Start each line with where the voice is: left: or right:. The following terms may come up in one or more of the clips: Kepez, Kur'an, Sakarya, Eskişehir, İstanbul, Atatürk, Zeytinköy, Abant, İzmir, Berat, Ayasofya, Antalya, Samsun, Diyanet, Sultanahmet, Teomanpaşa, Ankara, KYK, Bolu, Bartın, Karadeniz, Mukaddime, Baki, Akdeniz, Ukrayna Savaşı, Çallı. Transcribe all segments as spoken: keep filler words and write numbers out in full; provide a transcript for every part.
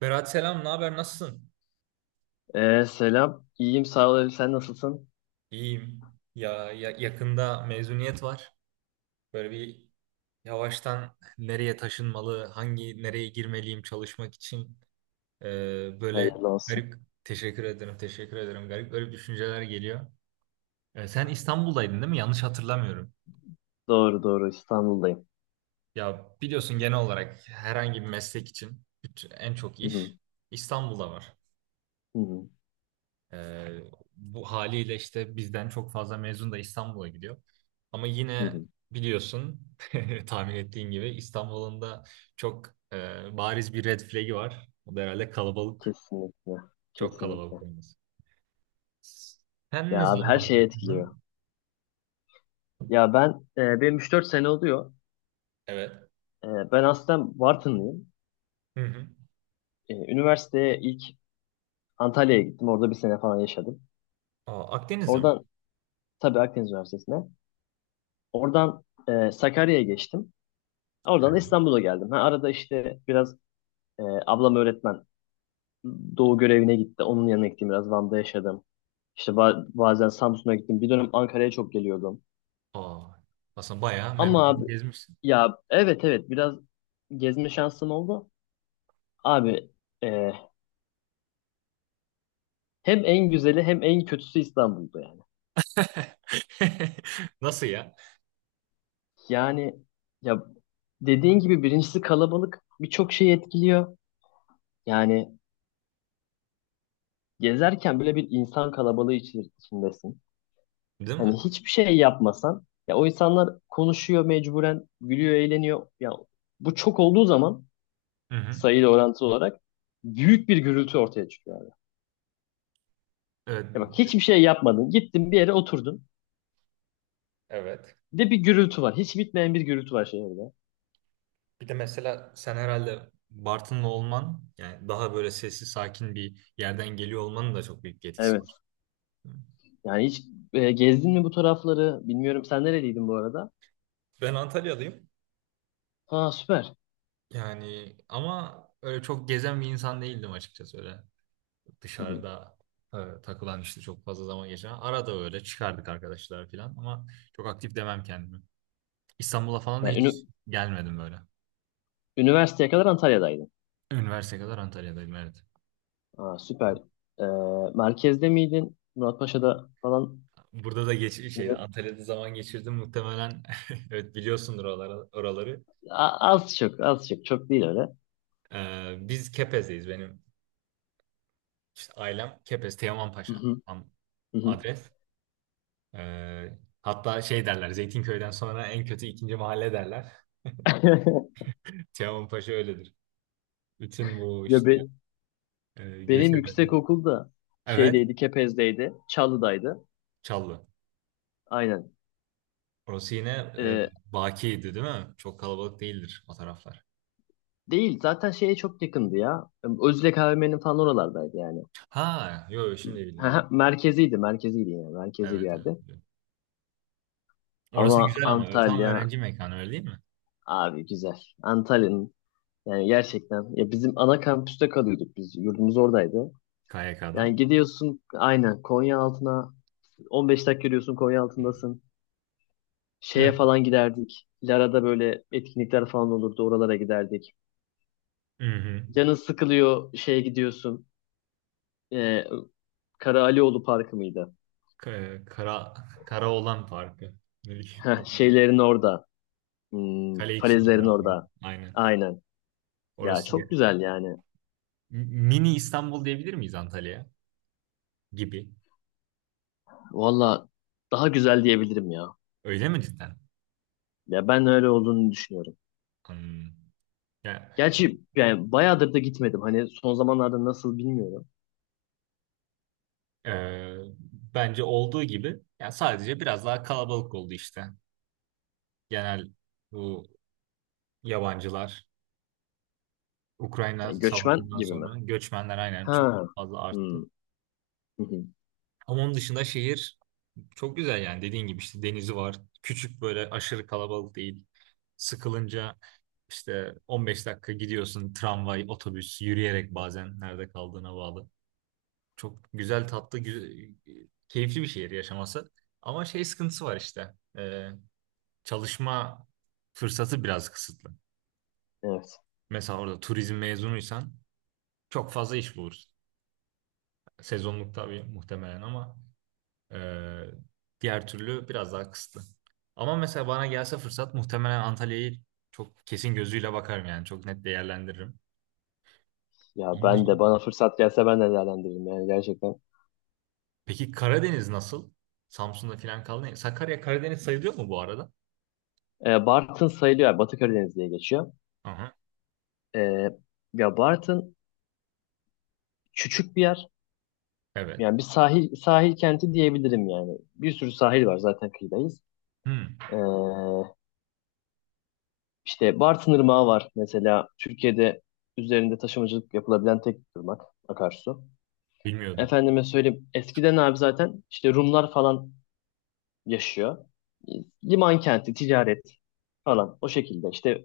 right: Berat selam, ne haber? Nasılsın?
left: Ee, selam. İyiyim sağ ol. Elif. Sen nasılsın?
right: İyiyim. Ya, ya- yakında mezuniyet var. Böyle bir yavaştan nereye taşınmalı, hangi nereye girmeliyim çalışmak için. Ee, böyle
left: Hayırlı olsun.
right: garip, teşekkür ederim, teşekkür ederim. Garip garip düşünceler geliyor. Ee, sen İstanbul'daydın değil mi? Yanlış hatırlamıyorum.
left: Doğru doğru İstanbul'dayım.
right: Ya biliyorsun genel olarak herhangi bir meslek için bütün- en çok
left: Hı hı,
right: iş İstanbul'da var.
left: hı hı,
right: Ee, Bu haliyle işte bizden çok fazla mezun da İstanbul'a gidiyor. Ama
left: hı
right: yine
left: hı.
right: biliyorsun, tahmin ettiğin gibi İstanbul'un da çok e, bariz bir red flag'i var. O da herhalde kalabalık.
left: Kesinlikle.
right: Çok
left: Kesinlikle.
right: kalabalık olması. Sen
left: Ya
right: ne
left: abi her
right: zaman
left: şey etkiliyor.
right: takıldın?
left: Ya ben e, benim üç dört sene oluyor.
right: Evet.
left: E, ben aslen Bartınlıyım.
right: Hı hı.
left: E, üniversiteye ilk Antalya'ya gittim. Orada bir sene falan yaşadım.
right: Aa, Akdeniz'e mi?
left: Oradan tabii Akdeniz Üniversitesi'ne. Oradan e, Sakarya'ya geçtim. Oradan da İstanbul'a geldim. Ha, arada işte biraz e, ablam öğretmen. Doğu görevine gitti. Onun yanına gittim. Biraz Van'da yaşadım. İşte ba- bazen Samsun'a gittim. Bir dönem Ankara'ya çok geliyordum.
right: Aa, aslında bayağı
left: Ama
right: memleketi
left: abi
right: gezmişsin.
left: ya evet evet biraz gezme şansım oldu. Abi e, hem en güzeli hem en kötüsü İstanbul'da yani.
right: Nasıl ya?
left: Yani ya dediğin gibi birincisi kalabalık birçok şeyi etkiliyor. Yani gezerken bile bir insan kalabalığı içi- içindesin.
right: Değil mi?
left: Hani hiçbir şey yapmasan ya o insanlar konuşuyor mecburen, gülüyor, eğleniyor. Ya bu çok olduğu zaman
right: Hı hı.
left: sayıyla orantılı olarak büyük bir gürültü ortaya çıkıyor abi.
right: Evet.
left: Ya bak hiçbir şey yapmadın. Gittin bir yere oturdun.
right: Evet.
left: Bir de bir gürültü var. Hiç bitmeyen bir gürültü var şehirde.
right: Bir de mesela sen herhalde Bartınlı olman, yani daha böyle sessiz sakin bir yerden geliyor olmanın da çok büyük bir etkisi
left: Evet.
right: var.
left: Yani hiç e, gezdin mi bu tarafları? Bilmiyorum sen nereliydin bu arada?
right: Ben Antalyalıyım.
left: Ha süper.
right: Yani ama öyle çok gezen bir insan değildim açıkçası, öyle
left: Hı hı.
right: dışarıda e, takılan, işte çok fazla zaman geçiren. Arada öyle çıkardık arkadaşlar falan ama çok aktif demem kendimi. İstanbul'a falan da
left: Yani
right: hiç
left: ünü-
right: gelmedim böyle.
left: üniversiteye kadar Antalya'daydın.
right: Üniversite kadar Antalya'daydım, evet.
left: Ha süper. E, Merkezde miydin? Muratpaşa'da falan
right: Burada da geç şeydi,
left: mıydın?
right: Antalya'da zaman geçirdim muhtemelen. Evet, biliyorsundur oraları, oraları.
left: A- az çok, az çok. Çok değil öyle.
right: Ee, biz Kepez'deyiz. Benim işte ailem Kepez,
left: Hı
right: Teomanpaşa
left: hı,
right: Am-
left: hı hı.
right: adres. Ee, hatta şey derler, Zeytinköy'den sonra en kötü ikinci mahalle derler. Teomanpaşa öyledir. Bütün bu
left: Ya
right: işte
left: be-
right: e,
left: benim yüksek
right: göçebelerin.
left: okulda
right: Evet,
left: şeydeydi, Kepez'deydi, Çalı'daydı.
right: Çallı.
left: Aynen.
right: Orası yine e,
left: Ee,
right: Baki'ydi değil mi? Çok kalabalık değildir o taraflar.
left: Değil zaten şeye çok yakındı ya. Özlek A V M'nin falan oralardaydı yani.
right: Ha, yok, şimdi bildim. Evet,
left: Merkeziydi, merkeziydi yani. Merkezi bir
right: evet, evet,
left: yerde.
right: biliyorum.
left: Ama
right: Orası güzel ama tam
left: Antalya
right: öğrenci mekanı öyle değil mi?
left: abi güzel. Antalya'nın yani gerçekten ya bizim ana kampüste kalıyorduk biz. Yurdumuz oradaydı.
right: K Y K'da.
left: Yani gidiyorsun aynen Konya altına on beş dakika yürüyorsun Konya altındasın. Şeye
right: Evet.
left: falan giderdik. Lara'da böyle etkinlikler falan olurdu. Oralara giderdik.
right: Hı hı.
left: Canın sıkılıyor şeye gidiyorsun. Ee, Kara Alioğlu Parkı mıydı?
right: Ka- Kara, kara olan parkı. Ne bileyim,
left: Heh, şeylerin orada. Hmm,
right: Kale için
left: falezlerin
right: tarafı.
left: orada.
right: Aynen.
left: Aynen. Ya
right: Orası ya.
left: çok güzel yani.
right: M- Mini İstanbul diyebilir miyiz Antalya'ya? Gibi.
left: Valla daha güzel diyebilirim ya.
right: Öyle mi cidden?
left: Ya ben öyle olduğunu düşünüyorum.
right: Hmm. Ya,
left: Gerçi yani bayağıdır da gitmedim. Hani son zamanlarda nasıl bilmiyorum.
right: e, bence olduğu gibi ya, sadece biraz daha kalabalık oldu işte. Genel, bu yabancılar, Ukrayna
left: Yani göçmen
right: Savaşı'ndan
left: gibi mi?
right: sonra göçmenler aynen çok
left: Ha.
right: fazla arttı.
left: Hmm. Hı hı.
right: Ama onun dışında şehir çok güzel yani, dediğin gibi işte denizi var. Küçük, böyle aşırı kalabalık değil. Sıkılınca işte on beş dakika gidiyorsun tramvay, otobüs, yürüyerek, bazen nerede kaldığına bağlı. Çok güzel, tatlı, güzel, keyifli bir şehir yaşaması. Ama şey sıkıntısı var işte. Ee, çalışma fırsatı biraz kısıtlı.
left: Evet.
right: Mesela orada turizm mezunuysan çok fazla iş bulursun. Sezonluk tabii muhtemelen ama Ee, diğer türlü biraz daha kısıtlı. Ama mesela bana gelse fırsat, muhtemelen Antalya'yı çok kesin gözüyle bakarım yani, çok net değerlendiririm.
left: Ya
right: Onun
left: ben de
right: dışında.
left: bana fırsat gelse ben de değerlendiririm yani gerçekten.
right: Peki Karadeniz nasıl? Samsun'da falan kaldı. Sakarya Karadeniz sayılıyor mu bu arada?
left: Ee, Bartın sayılıyor. Yani Batı Karadeniz diye geçiyor.
right: Aha,
left: Ee, Ya Bartın küçük bir yer.
right: evet.
left: Yani bir sahil sahil kenti diyebilirim yani. Bir sürü sahil var zaten kıyıdayız.
right: Hmm,
left: Ee, işte Bartın Irmağı var mesela Türkiye'de üzerinde taşımacılık yapılabilen tek ırmak akarsu.
right: bilmiyordum.
left: Efendime söyleyeyim eskiden abi zaten işte Rumlar falan yaşıyor. Liman kenti, ticaret falan o şekilde. İşte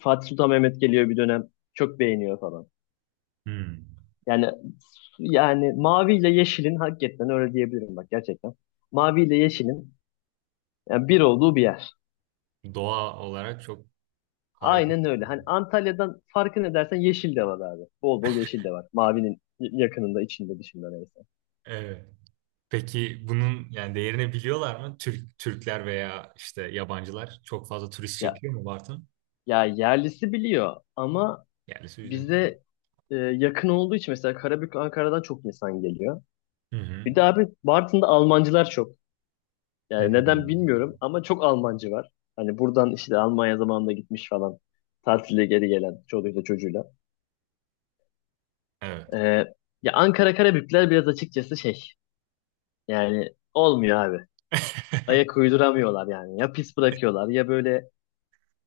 left: Fatih Sultan Mehmet geliyor bir dönem çok beğeniyor falan.
right: Hmm.
left: Yani yani mavi ile yeşilin hakikaten öyle diyebilirim bak gerçekten. Mavi ile yeşilin yani bir olduğu bir yer.
right: Doğa olarak çok harika.
left: Aynen öyle. Hani Antalya'dan farkı ne dersen yeşil de var abi. Bol bol yeşil de var. Mavinin yakınında, içinde, dışında neyse.
right: Evet. Peki bunun yani değerini biliyorlar mı? Türk Türkler veya işte yabancılar çok fazla turist
left: Ya,
right: çekiyor mu Bartın?
left: ya yerlisi biliyor ama
right: Yerlisi bir.
left: bize e, yakın olduğu için mesela Karabük, Ankara'dan çok insan geliyor.
right: Hı hı.
left: Bir de abi Bartın'da Almancılar çok.
right: Hı hı.
left: Yani neden bilmiyorum ama çok Almancı var. Hani buradan işte Almanya zamanında gitmiş falan. Tatile geri gelen çoluğuyla çocuğuyla.
right: Evet.
left: E, Ya Ankara Karabükler biraz açıkçası şey. Yani olmuyor abi. Ayak uyduramıyorlar yani. Ya pis bırakıyorlar ya böyle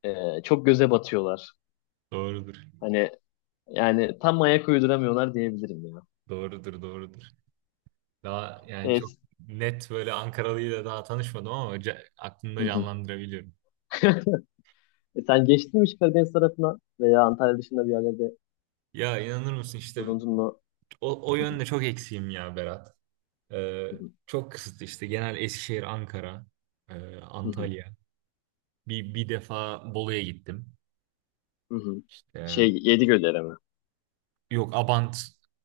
left: e, çok göze batıyorlar.
right: Doğrudur.
left: Hani yani tam ayak uyduramıyorlar diyebilirim ya.
right: Doğrudur, doğrudur. Daha yani çok
left: Evet.
right: net böyle Ankaralıyla daha tanışmadım ama ca-
left: Hı
right: aklımda
left: hı.
right: canlandırabiliyorum.
left: E sen geçtin mi hiç Karadeniz tarafına veya Antalya dışında bir yerlerde
right: Ya inanır mısın işte
left: bulundun mu?
right: o, o
left: Hı hı,
right: yönde çok eksiğim ya Berat. Ee,
left: hı hı,
right: Çok kısıtlı işte, genel Eskişehir, Ankara, e,
left: hı hı,
right: Antalya. Bir, bir defa Bolu'ya gittim.
left: hı hı.
right: Ee,
left: Şey Yedigöller'e mi?
right: Yok, Abant,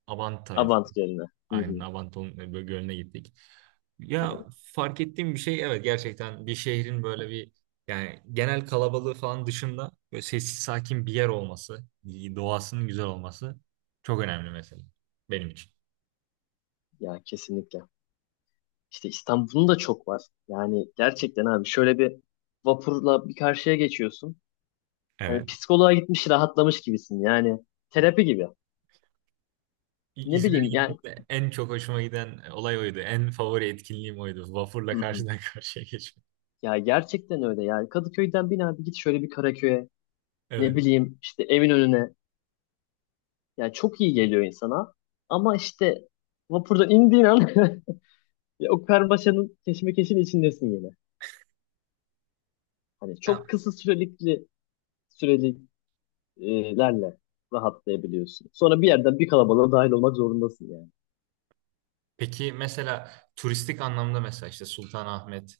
right: Abant.
left: Abant Gölü'ne. Hı
right: Aynen
left: hı,
right: Avanton e, böyle Gölü'ne gittik.
left: hı
right: Ya,
left: hı.
right: fark ettiğim bir şey, evet gerçekten bir şehrin böyle bir yani genel kalabalığı falan dışında böyle sessiz sakin bir yer olması, doğasının güzel olması çok önemli mesela benim için.
left: Ya kesinlikle. İşte İstanbul'un da çok var. Yani gerçekten abi şöyle bir vapurla bir karşıya geçiyorsun. Hani
right: Evet.
left: psikoloğa gitmiş rahatlamış gibisin. Yani terapi gibi.
right: İ-
left: Ne
right: İzmir'e
left: bileyim yani.
right: gittiğimde en çok hoşuma giden olay oydu. En favori etkinliğim oydu.
left: Hı
right: Vapurla
left: hı.
right: karşıdan karşıya geçmek.
left: Ya gerçekten öyle yani Kadıköy'den bin abi git şöyle bir Karaköy'e ne
right: Evet.
left: bileyim işte evin önüne yani çok iyi geliyor insana ama işte vapurdan indiğin an ya o karmaşanın keşmekeşin içindesin yine. Hani
right: Ha,
left: çok kısa sürelikli süreliklerle rahatlayabiliyorsun. Sonra bir yerden bir kalabalığa dahil olmak zorundasın yani.
right: peki mesela turistik anlamda, mesela işte Sultanahmet,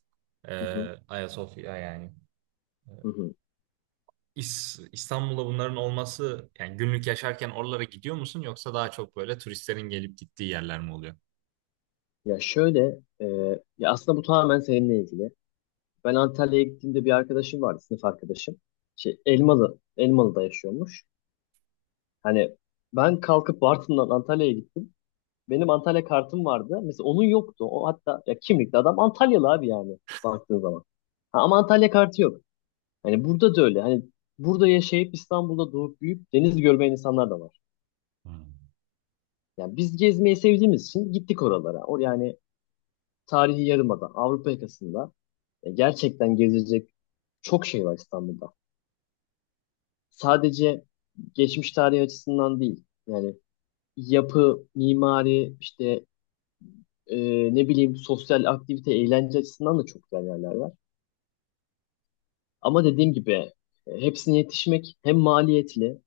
right: e,
left: Hı hı,
right: Ayasofya yani.
left: hı hı.
right: İs- İstanbul'da bunların olması yani, günlük yaşarken oralara gidiyor musun, yoksa daha çok böyle turistlerin gelip gittiği yerler mi oluyor?
left: Ya şöyle e, ya aslında bu tamamen seninle ilgili. Ben Antalya'ya gittiğimde bir arkadaşım vardı, sınıf arkadaşım. Şey, Elmalı, Elmalı'da yaşıyormuş. Hani ben kalkıp Bartın'dan Antalya'ya gittim. Benim Antalya kartım vardı. Mesela onun yoktu. O hatta ya kimlikli adam Antalyalı abi yani baktığın zaman. Ha, ama Antalya kartı yok. Hani burada da öyle. Hani burada yaşayıp İstanbul'da doğup büyüyüp deniz görmeyen insanlar da var.
right: Hmm.
left: Yani biz gezmeyi sevdiğimiz için gittik oralara. O yani tarihi yarımada, Avrupa yakasında e, gerçekten gezilecek çok şey var İstanbul'da. Sadece geçmiş tarihi açısından değil. Yani yapı, mimari, işte e, ne bileyim sosyal aktivite, eğlence açısından da çok güzel yerler var. Ama dediğim gibi e, hepsine yetişmek hem maliyetli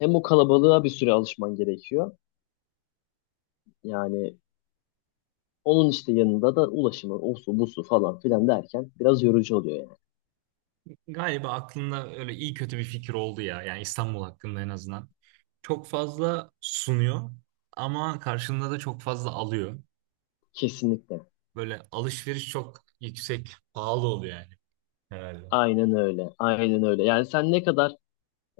left: hem o kalabalığa bir süre alışman gerekiyor. Yani onun işte yanında da ulaşımı, osu, busu falan filan derken biraz yorucu oluyor yani.
right: Galiba aklında öyle iyi kötü bir fikir oldu ya. Yani İstanbul hakkında en azından. Çok fazla sunuyor ama karşında da çok fazla alıyor.
left: Kesinlikle.
right: Böyle alışveriş çok yüksek, pahalı oluyor yani. Herhalde.
left: Aynen öyle. Aynen öyle. Yani sen ne kadar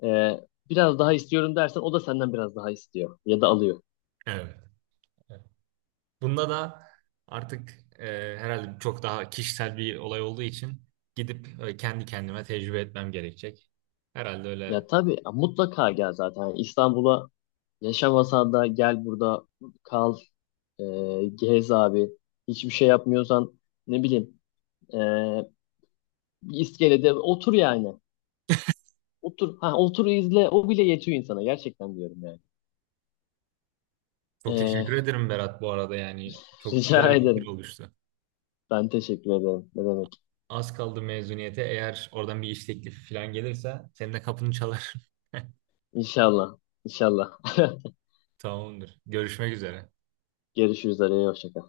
left: e, biraz daha istiyorum dersen o da senden biraz daha istiyor ya da alıyor.
right: Evet. Bunda da artık e, herhalde çok daha kişisel bir olay olduğu için gidip e, kendi kendime tecrübe etmem gerekecek. Herhalde
left: Ya
right: öyle.
left: tabii ya mutlaka gel zaten. Yani İstanbul'a yaşamasan da gel burada kal, e, gez abi. Hiçbir şey yapmıyorsan ne bileyim e, bir iskelede otur yani. Otur, ha, otur izle o bile yetiyor insana gerçekten diyorum yani.
right: Çok teşekkür
left: E,
right: ederim Berat, bu arada yani çok güzel
left: rica
right: bir fikir
left: ederim.
right: oluştu.
left: Ben teşekkür ederim. Ne demek?
right: Az kaldı mezuniyete. Eğer oradan bir iş teklifi falan gelirse senin de kapını çalar.
left: İnşallah. İnşallah.
right: Tamamdır. Görüşmek üzere.
left: Görüşürüz. Araya hoşça kal.